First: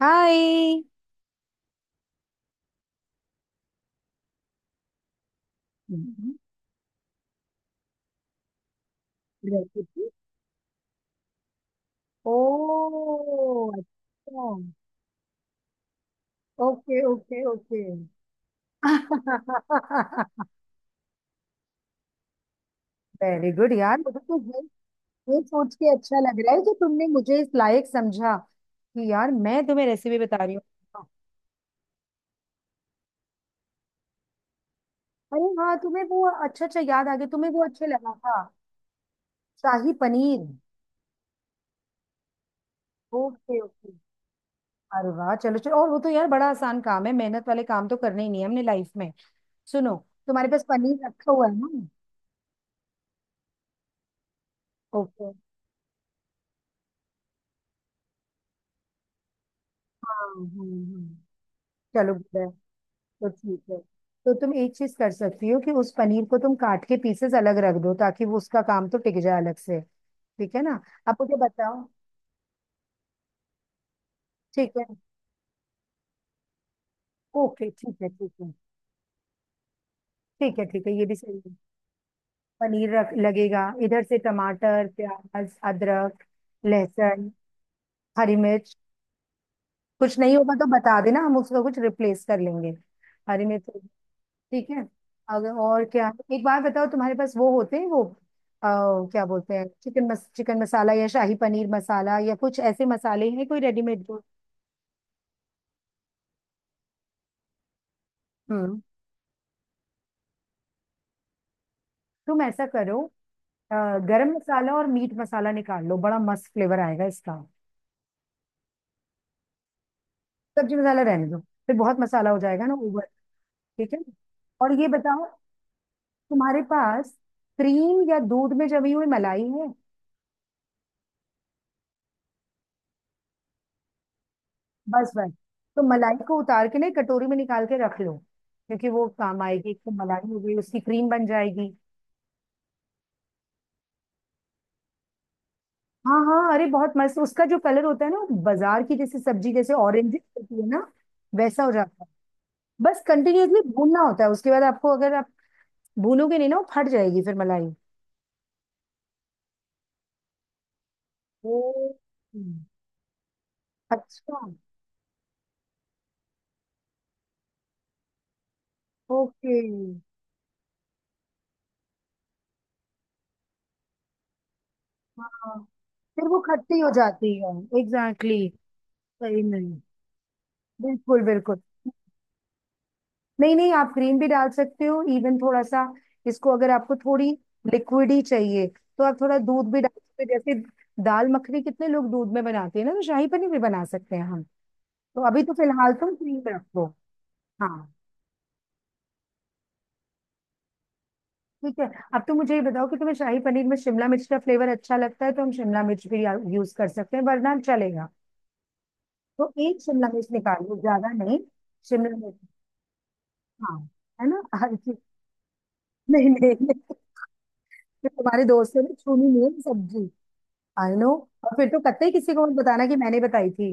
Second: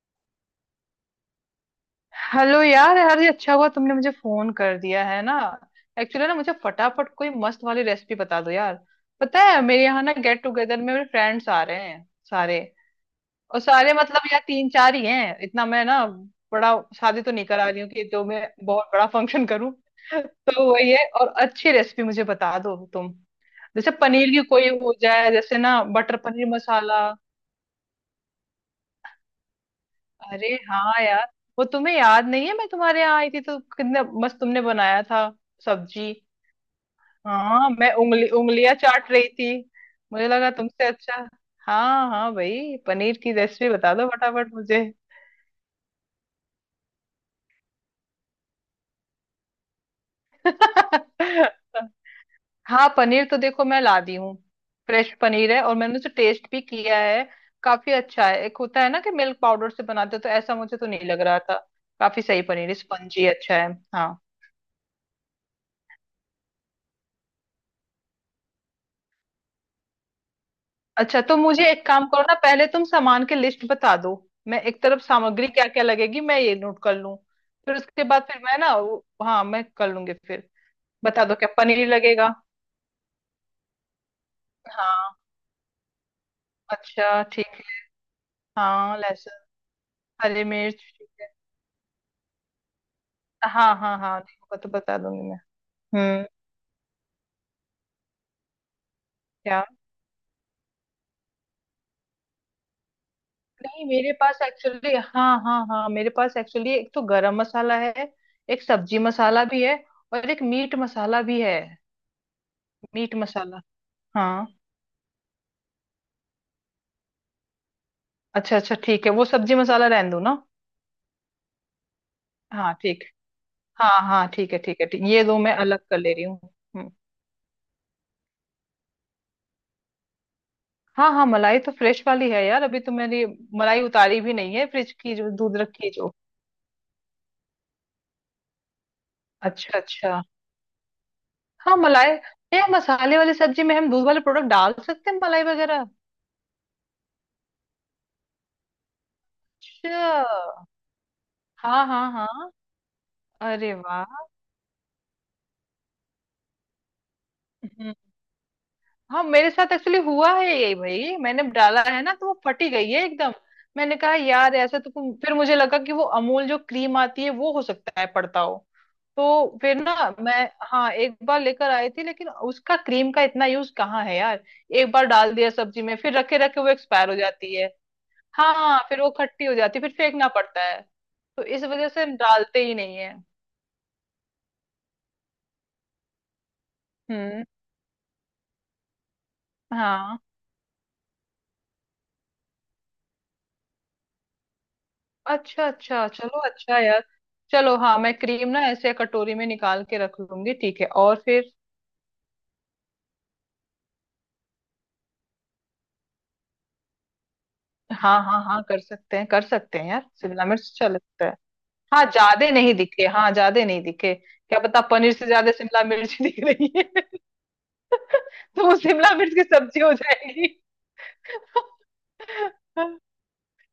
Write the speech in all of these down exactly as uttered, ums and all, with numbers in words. हाय। Hello यार, यार ये अच्छा हुआ तुमने मुझे फोन कर दिया है ना। एक्चुअली हम्म, ना मुझे फटाफट कोई मस्त वाली रेसिपी बता दो यार। पता है रहती मेरे यहाँ थी। ना गेट टुगेदर में मेरे फ्रेंड्स आ रहे हैं ओ, सारे। और सारे मतलब यार अच्छा। तीन चार ही हैं, इतना मैं ना बड़ा ओके शादी तो ओके नहीं करा रही ओके। हूँ कि तो मैं बहुत बड़ा फंक्शन करूँ। तो वही है, और अच्छी रेसिपी मुझे बता दो तुम। वेरी गुड जैसे यार, मुझे पनीर तो की ये कोई हो जाए, ये जैसे सोच ना के बटर अच्छा लग पनीर रहा है कि मसाला। तुमने मुझे इस लायक समझा कि यार मैं तुम्हें रेसिपी बता रही अरे हूँ। हाँ यार, वो तुम्हें याद नहीं है मैं तुम्हारे यहाँ आई थी तो कितना मस्त तुमने बनाया था अरे हाँ, तुम्हें सब्जी। वो अच्छा अच्छा याद आ गया, तुम्हें वो हाँ अच्छा मैं लगा उंगली था। उंगलियां चाट रही थी। शाही मुझे पनीर। लगा तुमसे अच्छा। हाँ हाँ भाई, पनीर की ओके रेसिपी ओके। बता दो फटाफट मुझे। अरे वाह, चलो चलो, और वो तो यार बड़ा आसान काम है, मेहनत वाले काम तो करने ही नहीं है हमने लाइफ में। सुनो, तुम्हारे पास पनीर रखा हुआ है ना। हाँ, पनीर तो देखो मैं ला दी हूँ। Fresh okay. पनीर है और मैंने उसे टेस्ट भी किया है। काफी अच्छा है, एक होता है ना कि मिल्क पाउडर से बनाते हो, हाँ, तो ऐसा हम्म मुझे तो नहीं हम्म। लग रहा था। चलो काफी सही बुरा है। पनीर, स्पंजी तो अच्छा ठीक है। है, हाँ, तो तुम एक चीज कर सकती हो कि उस पनीर को तुम काट के पीसेस अलग रख दो ताकि वो उसका काम तो टिक जाए अलग से। ठीक है ना। अब अच्छा मुझे तो मुझे बताओ। एक काम करो ना, पहले तुम सामान की लिस्ट बता दो। मैं ठीक एक है। तरफ सामग्री क्या क्या लगेगी मैं ये नोट कर लूं। ओके फिर ठीक उसके है बाद ठीक फिर है। मैं ना वो- हाँ मैं कर लूंगी फिर। ठीक है ठीक है ये भी बता दो सही क्या है। पनीर लगेगा। पनीर रख लगेगा, इधर से टमाटर, हाँ, प्याज, अदरक, अच्छा लहसुन, ठीक है। हरी मिर्च। हाँ लहसुन। कुछ नहीं हरी होगा तो मिर्च बता ठीक देना, है। हम उसका कुछ रिप्लेस कर लेंगे। हरी मिर्च हाँ हाँ हाँ नहीं होगा तो ठीक है। बता दूंगी मैं। अगर और क्या, हम्म, एक बार बताओ तुम्हारे पास वो होते हैं वो अ, क्या बोलते क्या? हैं चिकन मस, चिकन मसाला या शाही पनीर मसाला या कुछ ऐसे मसाले हैं कोई नहीं, रेडीमेड मेरे जो। पास एक्चुअली, हाँ हाँ हाँ, मेरे पास एक्चुअली एक तो गरम मसाला है। एक हम्म। सब्जी मसाला भी है। और एक मीट मसाला भी है। तुम ऐसा करो, मीट मसाला। अ, गरम हाँ मसाला और मीट मसाला निकाल लो, बड़ा मस्त फ्लेवर आएगा इसका। अच्छा अच्छा ठीक है, वो सब्जी मसाला रहने दूँ ना। सब्जी मसाला रहने दो, फिर बहुत मसाला हो जाएगा हाँ ना ठीक ओवर। है, ठीक है, हाँ हाँ ठीक है और ठीक है ये ठीक, ये बताओ, दो मैं अलग कर ले रही हूँ। तुम्हारे हम्म। पास क्रीम या दूध में जमी हुई मलाई है। हाँ हाँ मलाई तो फ्रेश वाली है यार, अभी तो मैंने मलाई उतारी भी नहीं है, फ्रिज बस की बस। जो दूध तो रखी है जो। मलाई को उतार के ना एक कटोरी में निकाल के रख लो, क्योंकि वो काम आएगी, अच्छा एक तो अच्छा, मलाई हो गई, उसकी क्रीम बन जाएगी। हाँ मलाई। ये मसाले वाली सब्जी में हम दूध वाले प्रोडक्ट डाल सकते हैं, मलाई वगैरह। हाँ हाँ, अरे बहुत मस्त, उसका जो कलर होता है ना, वो बाजार की जैसे सब्जी, जैसे ऑरेंज अच्छा। होती है ना, वैसा हो हाँ जाता है। हाँ हाँ। बस कंटिन्यूअसली अरे भूनना वाह। होता है उसके बाद, आपको अगर आप भूनोगे नहीं ना, वो फट जाएगी फिर मलाई। हाँ मेरे साथ एक्चुअली हुआ है यही भाई, मैंने ओ, डाला है ना तो वो फटी गई है एकदम। मैंने कहा अच्छा। यार ऐसा तो, तुम फिर मुझे लगा कि वो अमूल जो क्रीम आती है वो हो सकता है पड़ता हो। ओके। तो फिर ना मैं, हाँ एक बार लेकर आई थी, लेकिन उसका क्रीम का इतना यूज कहाँ है यार। एक बार डाल दिया हाँ, सब्जी में, फिर फिर रखे वो रखे वो खट्टी हो एक्सपायर हो जाती है। जाती है। Exactly exactly। हाँ फिर वो सही खट्टी हो जाती नहीं। है, फिर फेंकना पड़ता है। बिल्कुल तो बिल्कुल। इस वजह से हम डालते ही नहीं है। नहीं नहीं, आप ग्रीन भी डाल सकते हो इवन, थोड़ा सा इसको, अगर आपको थोड़ी हम्म लिक्विड ही चाहिए तो आप थोड़ा दूध भी डाल हाँ सकते हो, जैसे दाल मखनी कितने लोग दूध में बनाते हैं ना, तो शाही पनीर भी बना सकते हैं हम। तो अभी तो अच्छा फिलहाल अच्छा, तुम चलो क्रीम अच्छा है रखो। यार। चलो हाँ हाँ, मैं क्रीम ना ऐसे कटोरी में निकाल के रख लूंगी, ठीक है। और फिर ठीक है। अब तो मुझे ये बताओ कि तुम्हें शाही पनीर में शिमला मिर्च का फ्लेवर अच्छा लगता है तो हम शिमला मिर्च भी यूज कर सकते हैं, वरना चलेगा। हाँ हाँ हाँ, कर सकते हैं कर तो सकते एक हैं यार, शिमला मिर्च शिमला मिर्च निकालो, अच्छा ज्यादा लगता है। नहीं। हाँ शिमला ज्यादा मिर्च। नहीं दिखे, हाँ ज्यादा हाँ, नहीं दिखे, है ना। क्या हर पता चीज, पनीर से ज्यादा शिमला मिर्च नहीं दिख नहीं रही है। नहीं, तुम्हारे तो दोस्त वो ने शिमला छूनी मिर्च नहीं की है सब्जी हो सब्जी। जाएगी। I know. और फिर तो कतई किसी को मत बताना कि मैंने बताई थी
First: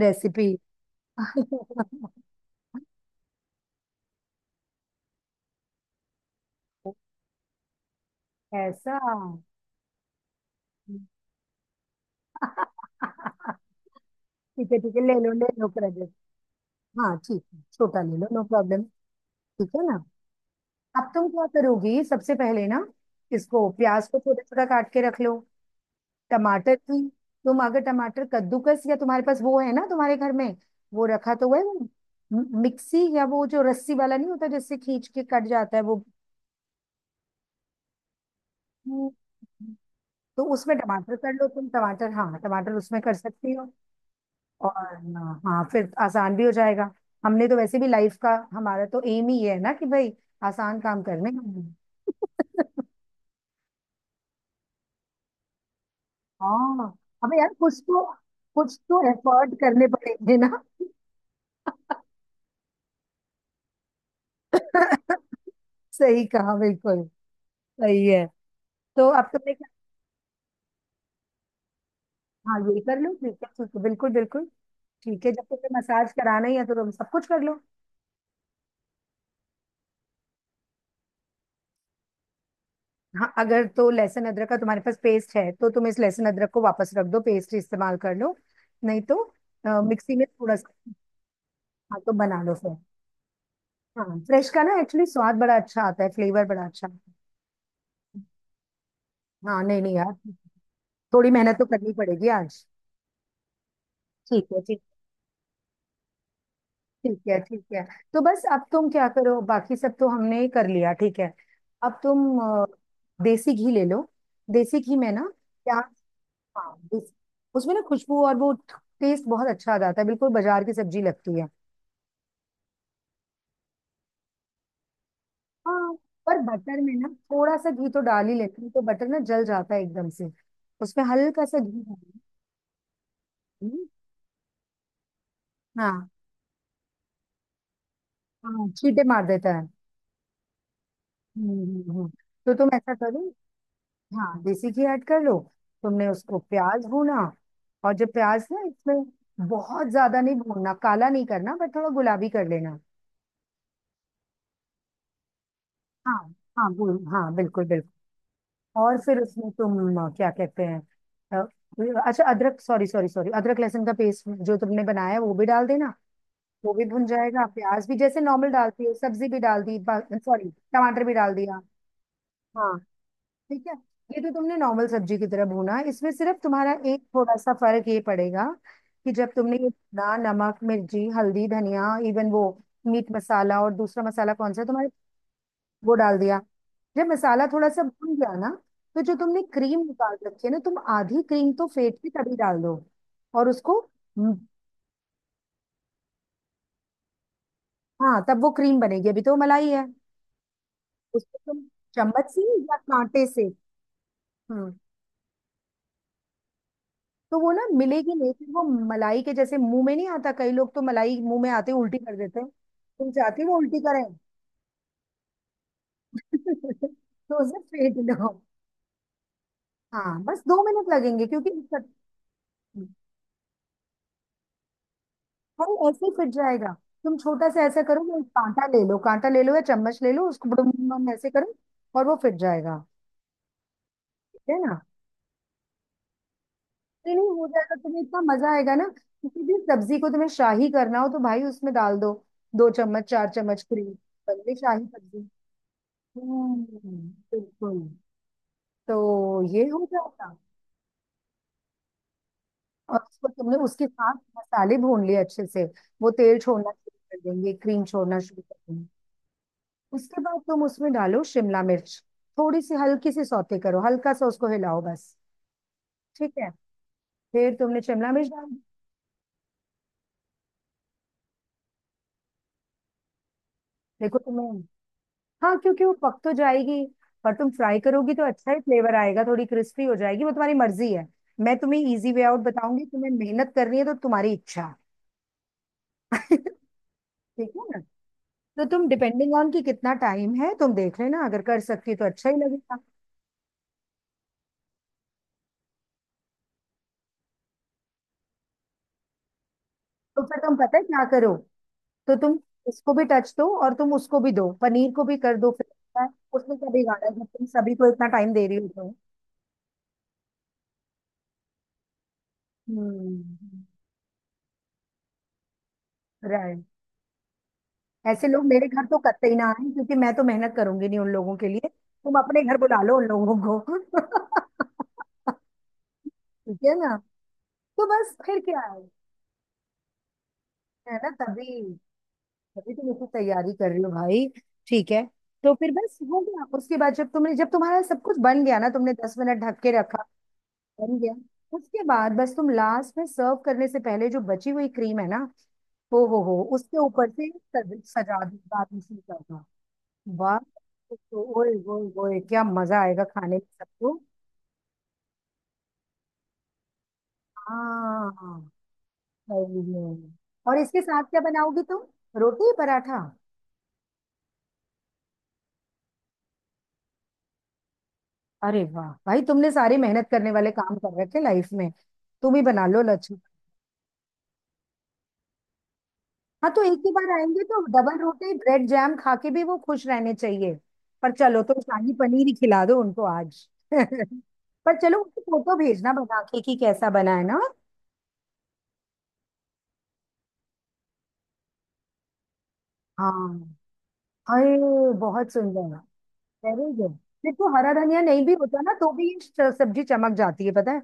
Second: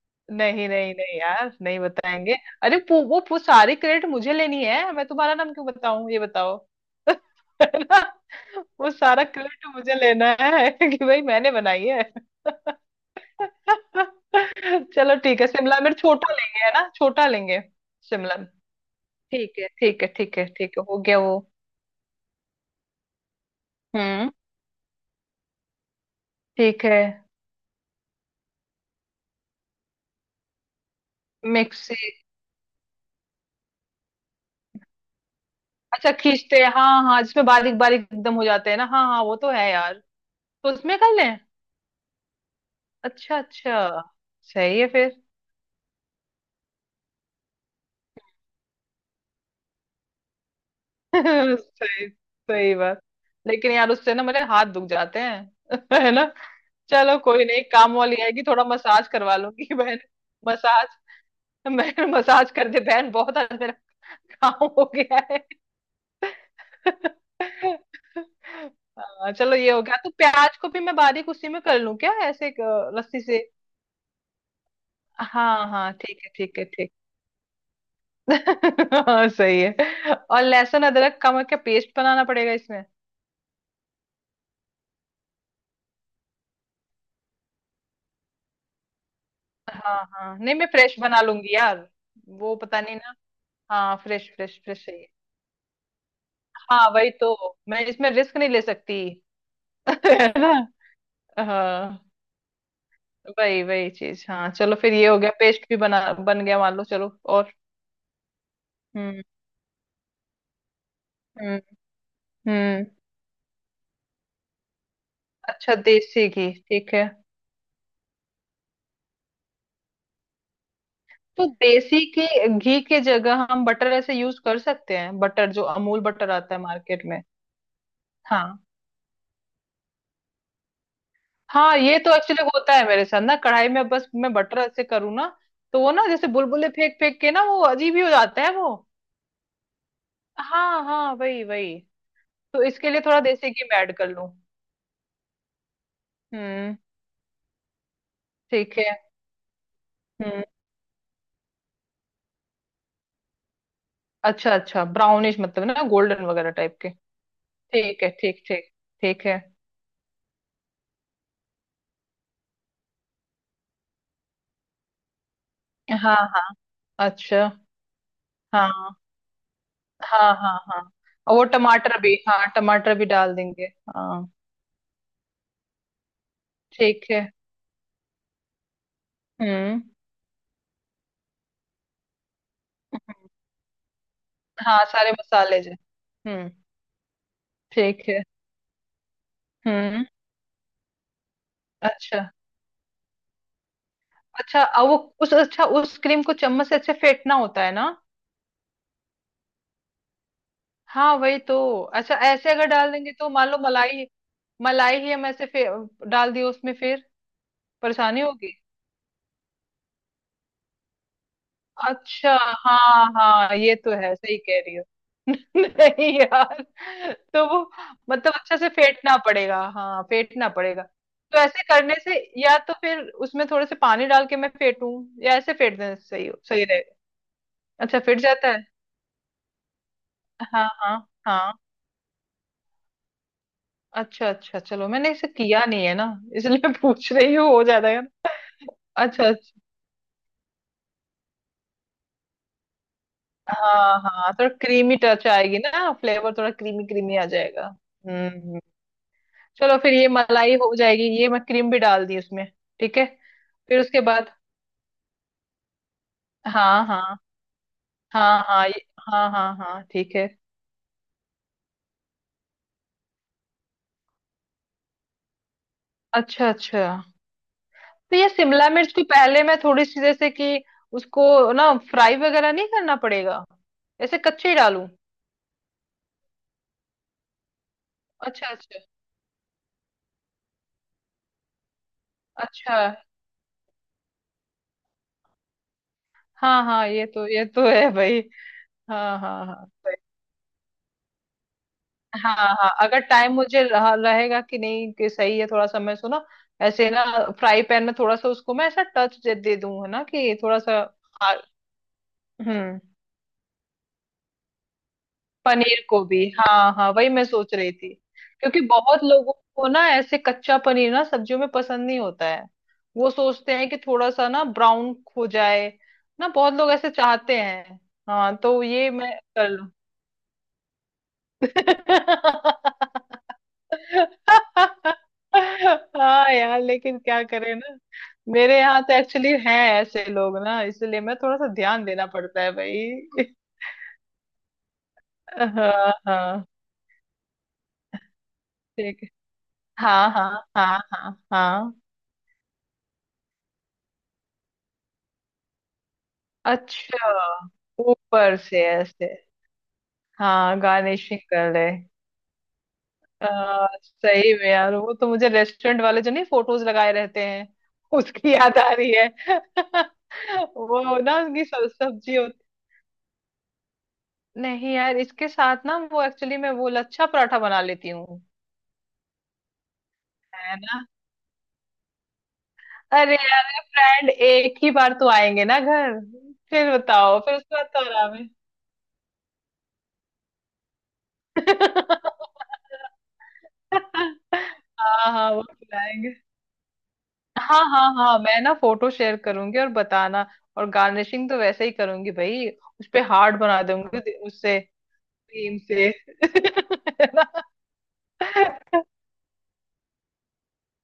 रेसिपी। नहीं नहीं नहीं यार, नहीं बताएंगे। अरे पू, वो पू, सारी क्रेडिट मुझे लेनी है, मैं तुम्हारा नाम क्यों बताऊं ये बताओ। है ना? वो ऐसा। सारा क्रेडिट मुझे लेना है कि भाई मैंने बनाई है। ठीक है ठीक है, ले चलो लो ठीक ले है, लो शिमला मिर्च क्रेडिट। छोटा लेंगे, है ना, हाँ छोटा ठीक लेंगे। है, छोटा ले लो, शिमला, नो प्रॉब्लम। ठीक है ठीक है ना। ठीक है ठीक है ठीक है, हो अब गया तुम वो। क्या करोगी सबसे पहले ना, इसको प्याज को हम्म, छोटा छोटा काट के रख लो, टमाटर ठीक है। भी। तुम अगर टमाटर कद्दूकस, या तुम्हारे पास वो है ना तुम्हारे घर में वो रखा तो है वो, मिक्सी। म- मिक्सी, या वो जो रस्सी वाला नहीं होता जिससे खींच के कट जाता है वो। अच्छा खींचते हैं, हाँ हाँ जिसमें बारीक बारीक एकदम हो जाते हैं ना, हाँ हाँ वो तो है हम्म। यार। तो तो उसमें उसमें कर टमाटर कर लें। लो तुम, टमाटर हाँ, टमाटर उसमें कर अच्छा सकती हो। अच्छा, सही है और फिर। अ, हाँ फिर आसान भी हो जाएगा, हमने तो वैसे भी लाइफ का हमारा तो एम ही ये है ना कि भाई आसान काम करने हैं। सही सही बात। लेकिन यार उससे ना मेरे हाथ दुख जाते हैं। है ना। हाँ, चलो अबे कोई यार, नहीं, कुछ काम तो वाली आएगी थोड़ा कुछ तो मसाज करवा एफर्ट लूंगी करने बहन। पड़ेंगे ना। मसाज, मैं मसाज कर दे बहन, बहुत आज मेरा काम हो गया है। सही कहा, बिल्कुल सही है। तो अब हाँ, तुमने चलो क्या। ये हो गया, तो प्याज को भी मैं बारीक उसी में कर लूं क्या, ऐसे हाँ एक, ये अ, कर लो, रस्सी से। ठीक है ठीक है, बिल्कुल बिल्कुल। ठीक है, जब हाँ तुम्हें हाँ मसाज ठीक है कराना ही ठीक है है तो तुम ठीक। सब कुछ कर लो। हाँ सही है, और लहसुन अदरक का मैं क्या पेस्ट बनाना पड़ेगा? हाँ, अगर तो लहसुन अदरक का तुम्हारे पास पेस्ट है तो तुम इस लहसुन अदरक को वापस रख दो, पेस्ट इस्तेमाल कर लो। नहीं तो अ, हाँ मिक्सी में हाँ, थोड़ा नहीं मैं सा। फ्रेश बना लूंगी यार। हाँ तो बना लो वो फिर। पता नहीं ना, हाँ हाँ फ्रेश फ्रेश फ्रेश का ना फ्रेश एक्चुअली चाहिए। स्वाद बड़ा अच्छा आता है, फ्लेवर बड़ा अच्छा हाँ वही आता तो, मैं इसमें है। रिस्क नहीं ले सकती। हाँ नहीं नहीं यार, है ना। थोड़ी मेहनत तो करनी हाँ पड़ेगी आज। वही वही चीज, ठीक हाँ है चलो ठीक। फिर ये हो गया पेस्ट भी बना बन गया मान लो, चलो ठीक है और ठीक है। तो बस अब तुम क्या हम्म करो, बाकी सब तो हमने ही कर लिया, ठीक है। हम्म अब तुम अ, हम्म। देसी घी ले लो, देसी घी में ना, क्या, अच्छा देसी घी हाँ ठीक है। उस- उसमें ना खुशबू और वो टेस्ट बहुत अच्छा आ जाता है, बिल्कुल बाजार की सब्जी लगती तो है। देसी के घी के जगह हम बटर ऐसे यूज कर सकते हैं, बटर जो हाँ, अमूल बटर पर आता है बटर में मार्केट ना में। थोड़ा सा घी तो डाल ही लेती हाँ हूँ, तो बटर ना जल जाता है एकदम से, उसमें हल्का सा हाँ घी ये तो डाल एक्चुअली होता है मेरे साथ ना, कढ़ाई देती हूँ। में बस मैं बटर ऐसे करूँ ना, तो वो ना हाँ जैसे बुलबुले फेंक फेंक के ना वो अजीब ही हो जाता है हाँ, वो। छींटे मार देता है। हाँ हाँ वही हम्म वही। हम्म, हम्म। तो तो तुम इसके ऐसा लिए थोड़ा करो, देसी घी मैं ऐड कर लूँ। हाँ देसी घी ऐड कर लो, तुमने उसको हम्म, प्याज भूना, और जब प्याज ना, ठीक है। इसमें बहुत ज्यादा नहीं हम्म भूनना, काला नहीं करना, पर थोड़ा गुलाबी कर लेना। अच्छा अच्छा, ब्राउनिश मतलब ना हाँ गोल्डन वगैरह हाँ टाइप के। भून, हाँ बिल्कुल बिल्कुल। ठीक है ठीक ठीक। और फिर ठीक है। उसमें तुम अ, क्या कहते हैं, अ, अच्छा अदरक, सॉरी सॉरी सॉरी, अदरक लहसुन का पेस्ट जो तुमने बनाया है वो भी डाल देना। हाँ हाँ। वो भी भुन जाएगा, अच्छा। प्याज भी, जैसे नॉर्मल हाँ डालती हो सब्जी भी डाल दी, हाँ सॉरी हाँ हाँ। टमाटर भी डाल और वो दिया। टमाटर भी, हाँ हाँ टमाटर भी डाल देंगे। ठीक है। ये हाँ तो तुमने नॉर्मल सब्जी की तरह भूना, इसमें सिर्फ तुम्हारा एक ठीक है। थोड़ा सा फर्क ये पड़ेगा कि जब तुमने ये हम्म भुना, नमक, मिर्ची, हल्दी, धनिया, इवन वो मीट हम्म, मसाला और दूसरा मसाला कौन सा है? हाँ तुम्हारे, सारे मसाले जो। वो डाल दिया। हम्म, जब मसाला थोड़ा सा ठीक भून है। गया ना तो जो तुमने क्रीम हम्म, निकाल रखी है ना, तुम आधी क्रीम तो फेट के अच्छा तभी डाल दो, और उसको, हम्म, अच्छा। अब वो, उस, अच्छा उस क्रीम को चम्मच से अच्छे फेंटना होता है ना? हाँ तब वो क्रीम बनेगी, अभी तो मलाई है। हाँ उसको वही तो। तुम अच्छा चम्मच से ऐसे अगर या डाल देंगे कांटे तो, से। मान लो मलाई, हम्म। मलाई ही हम ऐसे फे, डाल दिए उसमें फिर तो वो ना मिलेगी परेशानी नहीं फिर होगी। वो, मलाई के जैसे मुंह में नहीं आता, कई लोग तो मलाई मुंह में आते ही उल्टी कर अच्छा, देते हैं, हाँ तुम चाहती हो हाँ वो ये उल्टी तो करें। है, सही कह रही हो। नहीं यार। तो तो उसे वो फेंट लो। मतलब अच्छे से फेंटना पड़ेगा, हाँ हाँ बस फेंटना दो पड़ेगा। मिनट लगेंगे तो क्योंकि, ऐसे करने से, या तो फिर उसमें थोड़े से पानी डाल के मैं फेंटूं, या ऐसे फेंट भाई देना ऐसे ही सही फिट हो, सही जाएगा। रहेगा। तुम छोटा सा ऐसा अच्छा करो ना, फिट एक जाता है। कांटा ले लो, कांटा ले लो या चम्मच ले लो, उसको हाँ बुडुम हाँ बुडुम ऐसे करो हाँ। और वो फिट जाएगा। अच्छा ठीक है अच्छा ना। चलो, मैंने इसे किया नहीं है ना, इसलिए पूछ नहीं नहीं, रही हो हूँ, हो जाएगा, जाएगा तुम्हें इतना ना। मजा आएगा ना, अच्छा किसी भी अच्छा। सब्जी को तुम्हें शाही करना हो तो भाई उसमें डाल दो दो चम्मच चार चम्मच क्रीम, हाँ हाँ बन थोड़ा गई शाही क्रीमी टच सब्जी। आएगी ना, फ्लेवर थोड़ा हम्म, क्रीमी क्रीमी आ जाएगा। बिल्कुल। हम्म हम्म। तो ये चलो हो फिर ये जाएगा, मलाई हो जाएगी, ये मैं क्रीम भी डाल दी उसमें। ठीक और है, उसको तुमने फिर उसके उसके साथ बाद। मसाले भून लिए अच्छे से, वो तेल छोड़ना हाँ शुरू हाँ कर देंगे, क्रीम छोड़ना हाँ शुरू कर हाँ ये, देंगे। हाँ हाँ हाँ ठीक उसके है। बाद तुम उसमें डालो शिमला मिर्च, थोड़ी सी हल्की सी सौते करो, हल्का सा उसको हिलाओ बस। ठीक अच्छा है। अच्छा। फिर तुमने शिमला तो ये मिर्च डाल दी। शिमला मिर्च को पहले मैं थोड़ी सी जैसे कि, उसको ना फ्राई वगैरह नहीं करना पड़ेगा, ऐसे देखो कच्चे ही तुम्हें, डालूं? हाँ क्योंकि वो पक तो जाएगी, पर तुम फ्राई करोगी तो अच्छा अच्छा ही अच्छा। फ्लेवर आएगा, थोड़ी क्रिस्पी हो जाएगी, वो तुम्हारी मर्जी है। मैं तुम्हें इजी वे आउट अच्छा। बताऊंगी, तुम्हें मेहनत करनी है तो तुम्हारी इच्छा। हाँ हाँ ये तो ये ठीक है तो ना। है भाई। तो तुम हाँ डिपेंडिंग हाँ ऑन कि हाँ कितना सही। टाइम है तुम देख लेना, अगर कर सकती हो तो अच्छा हाँ ही हाँ लगेगा। अगर टाइम मुझे रह, रहेगा कि नहीं, कि सही है थोड़ा सा, मैं सो ना ऐसे ना, फ्राई पैन में थोड़ा सा उसको मैं ऐसा टच दे, दे दूं, है ना तो कि फिर तुम थोड़ा पता सा। है क्या आ- करो, तो तुम हम्म, इसको भी टच दो, और तुम उसको भी दो, पनीर को भी कर दो, फिर पनीर पता को है, भी, उसमें क्या हाँ हाँ बिगाड़ा वही है मैं जब तुम सोच रही सभी को थी, इतना टाइम दे रही क्योंकि हो तो। बहुत लोगों को ना ऐसे कच्चा पनीर ना सब्जियों में पसंद नहीं होता है। वो सोचते हम्म। हैं कि थोड़ा सा ना ब्राउन हो जाए ना, बहुत राइट। लोग ऐसे चाहते हैं। ऐसे हाँ लोग तो मेरे घर ये तो मैं कतई ना कर लूं। आए, क्योंकि मैं तो मेहनत करूंगी नहीं उन लोगों के लिए, तुम अपने घर बुला लो उन लोगों को। हाँ ठीक यार है ना। लेकिन क्या करें ना, तो बस फिर मेरे क्या है। यहाँ तो एक्चुअली हैं ऐसे लोग ना, है इसलिए ना, मैं थोड़ा सा तभी ध्यान देना पड़ता है तभी तुम इतनी भाई। तैयारी कर रही हो भाई। ठीक है। तो फिर हाँ बस हो गया, हाँ, उसके बाद जब तुमने, जब तुम्हारा सब कुछ बन गया ना, तुमने ठीक है। दस मिनट ढक के रखा, हाँ हाँ हाँ बन गया। हाँ हाँ। उसके बाद बस तुम लास्ट में सर्व करने से पहले, जो बची हुई क्रीम है ना, हो हो हो उसके ऊपर अच्छा, से सज, सजा ऊपर दो, से गार्निशिंग ऐसे। कर दो। वाह। हाँ गार्निशिंग तो कर ओए ले। ओए ओए, क्या मजा आएगा आ, खाने में सबको। सही में यार, वो तो मुझे रेस्टोरेंट वाले जो नहीं फोटोज लगाए रहते हैं उसकी हाँ याद आ रही है। सही में। और इसके वो साथ ना क्या उनकी बनाओगी सब- तुम, सब्जी। रोटी पराठा। नहीं यार इसके साथ ना, वो एक्चुअली मैं वो लच्छा पराठा बना लेती हूँ। अरे वाह भाई, तुमने सारे मेहनत करने वाले है काम ना, कर रखे लाइफ में, तुम ही बना लो लच्छा। अरे यार फ्रेंड एक ही बार तो आएंगे ना घर। हाँ तो फिर एक ही बार बताओ फिर आएंगे उसके तो बाद तो डबल आराम है। रोटी ब्रेड जैम खा के भी वो खुश रहने चाहिए। पर चलो तो शाही पनीर ही खिला दो उनको आज। पर चलो हाँ उनको हाँ वो फोटो भेजना खिलाएंगे। बना के कि कैसा बना है ना। हाँ हाँ हाँ मैं ना फोटो शेयर करूंगी और बताना। और गार्निशिंग तो वैसे ही करूंगी भाई, उस पे हार्ट हाँ। बना दूंगी दे- अरे उससे, बहुत क्रीम सुंदर। से। Very good. है ना? फिर तो हरा धनिया नहीं भी होता ना तो भी ये स- सब्जी चमक जाती है पता है,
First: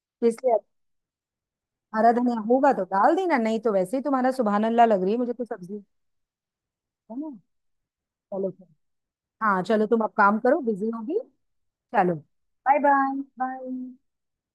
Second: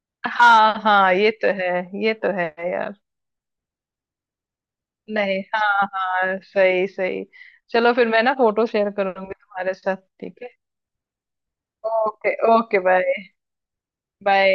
तो इसलिए हाँ हाँ ये तो है, हरा ये तो धनिया है होगा तो यार। डाल देना, नहीं तो वैसे ही तुम्हारा सुबहान अल्लाह लग रही है मुझे नहीं तो सब्जी। हाँ हाँ सही है सही। ना। चलो फिर मैं ना चलो फोटो फिर। शेयर करूंगी हाँ तुम्हारे चलो, साथ, तुम अब काम ठीक है। करो, बिजी होगी। चलो, okay bye okay bye. Bye bye. Bye.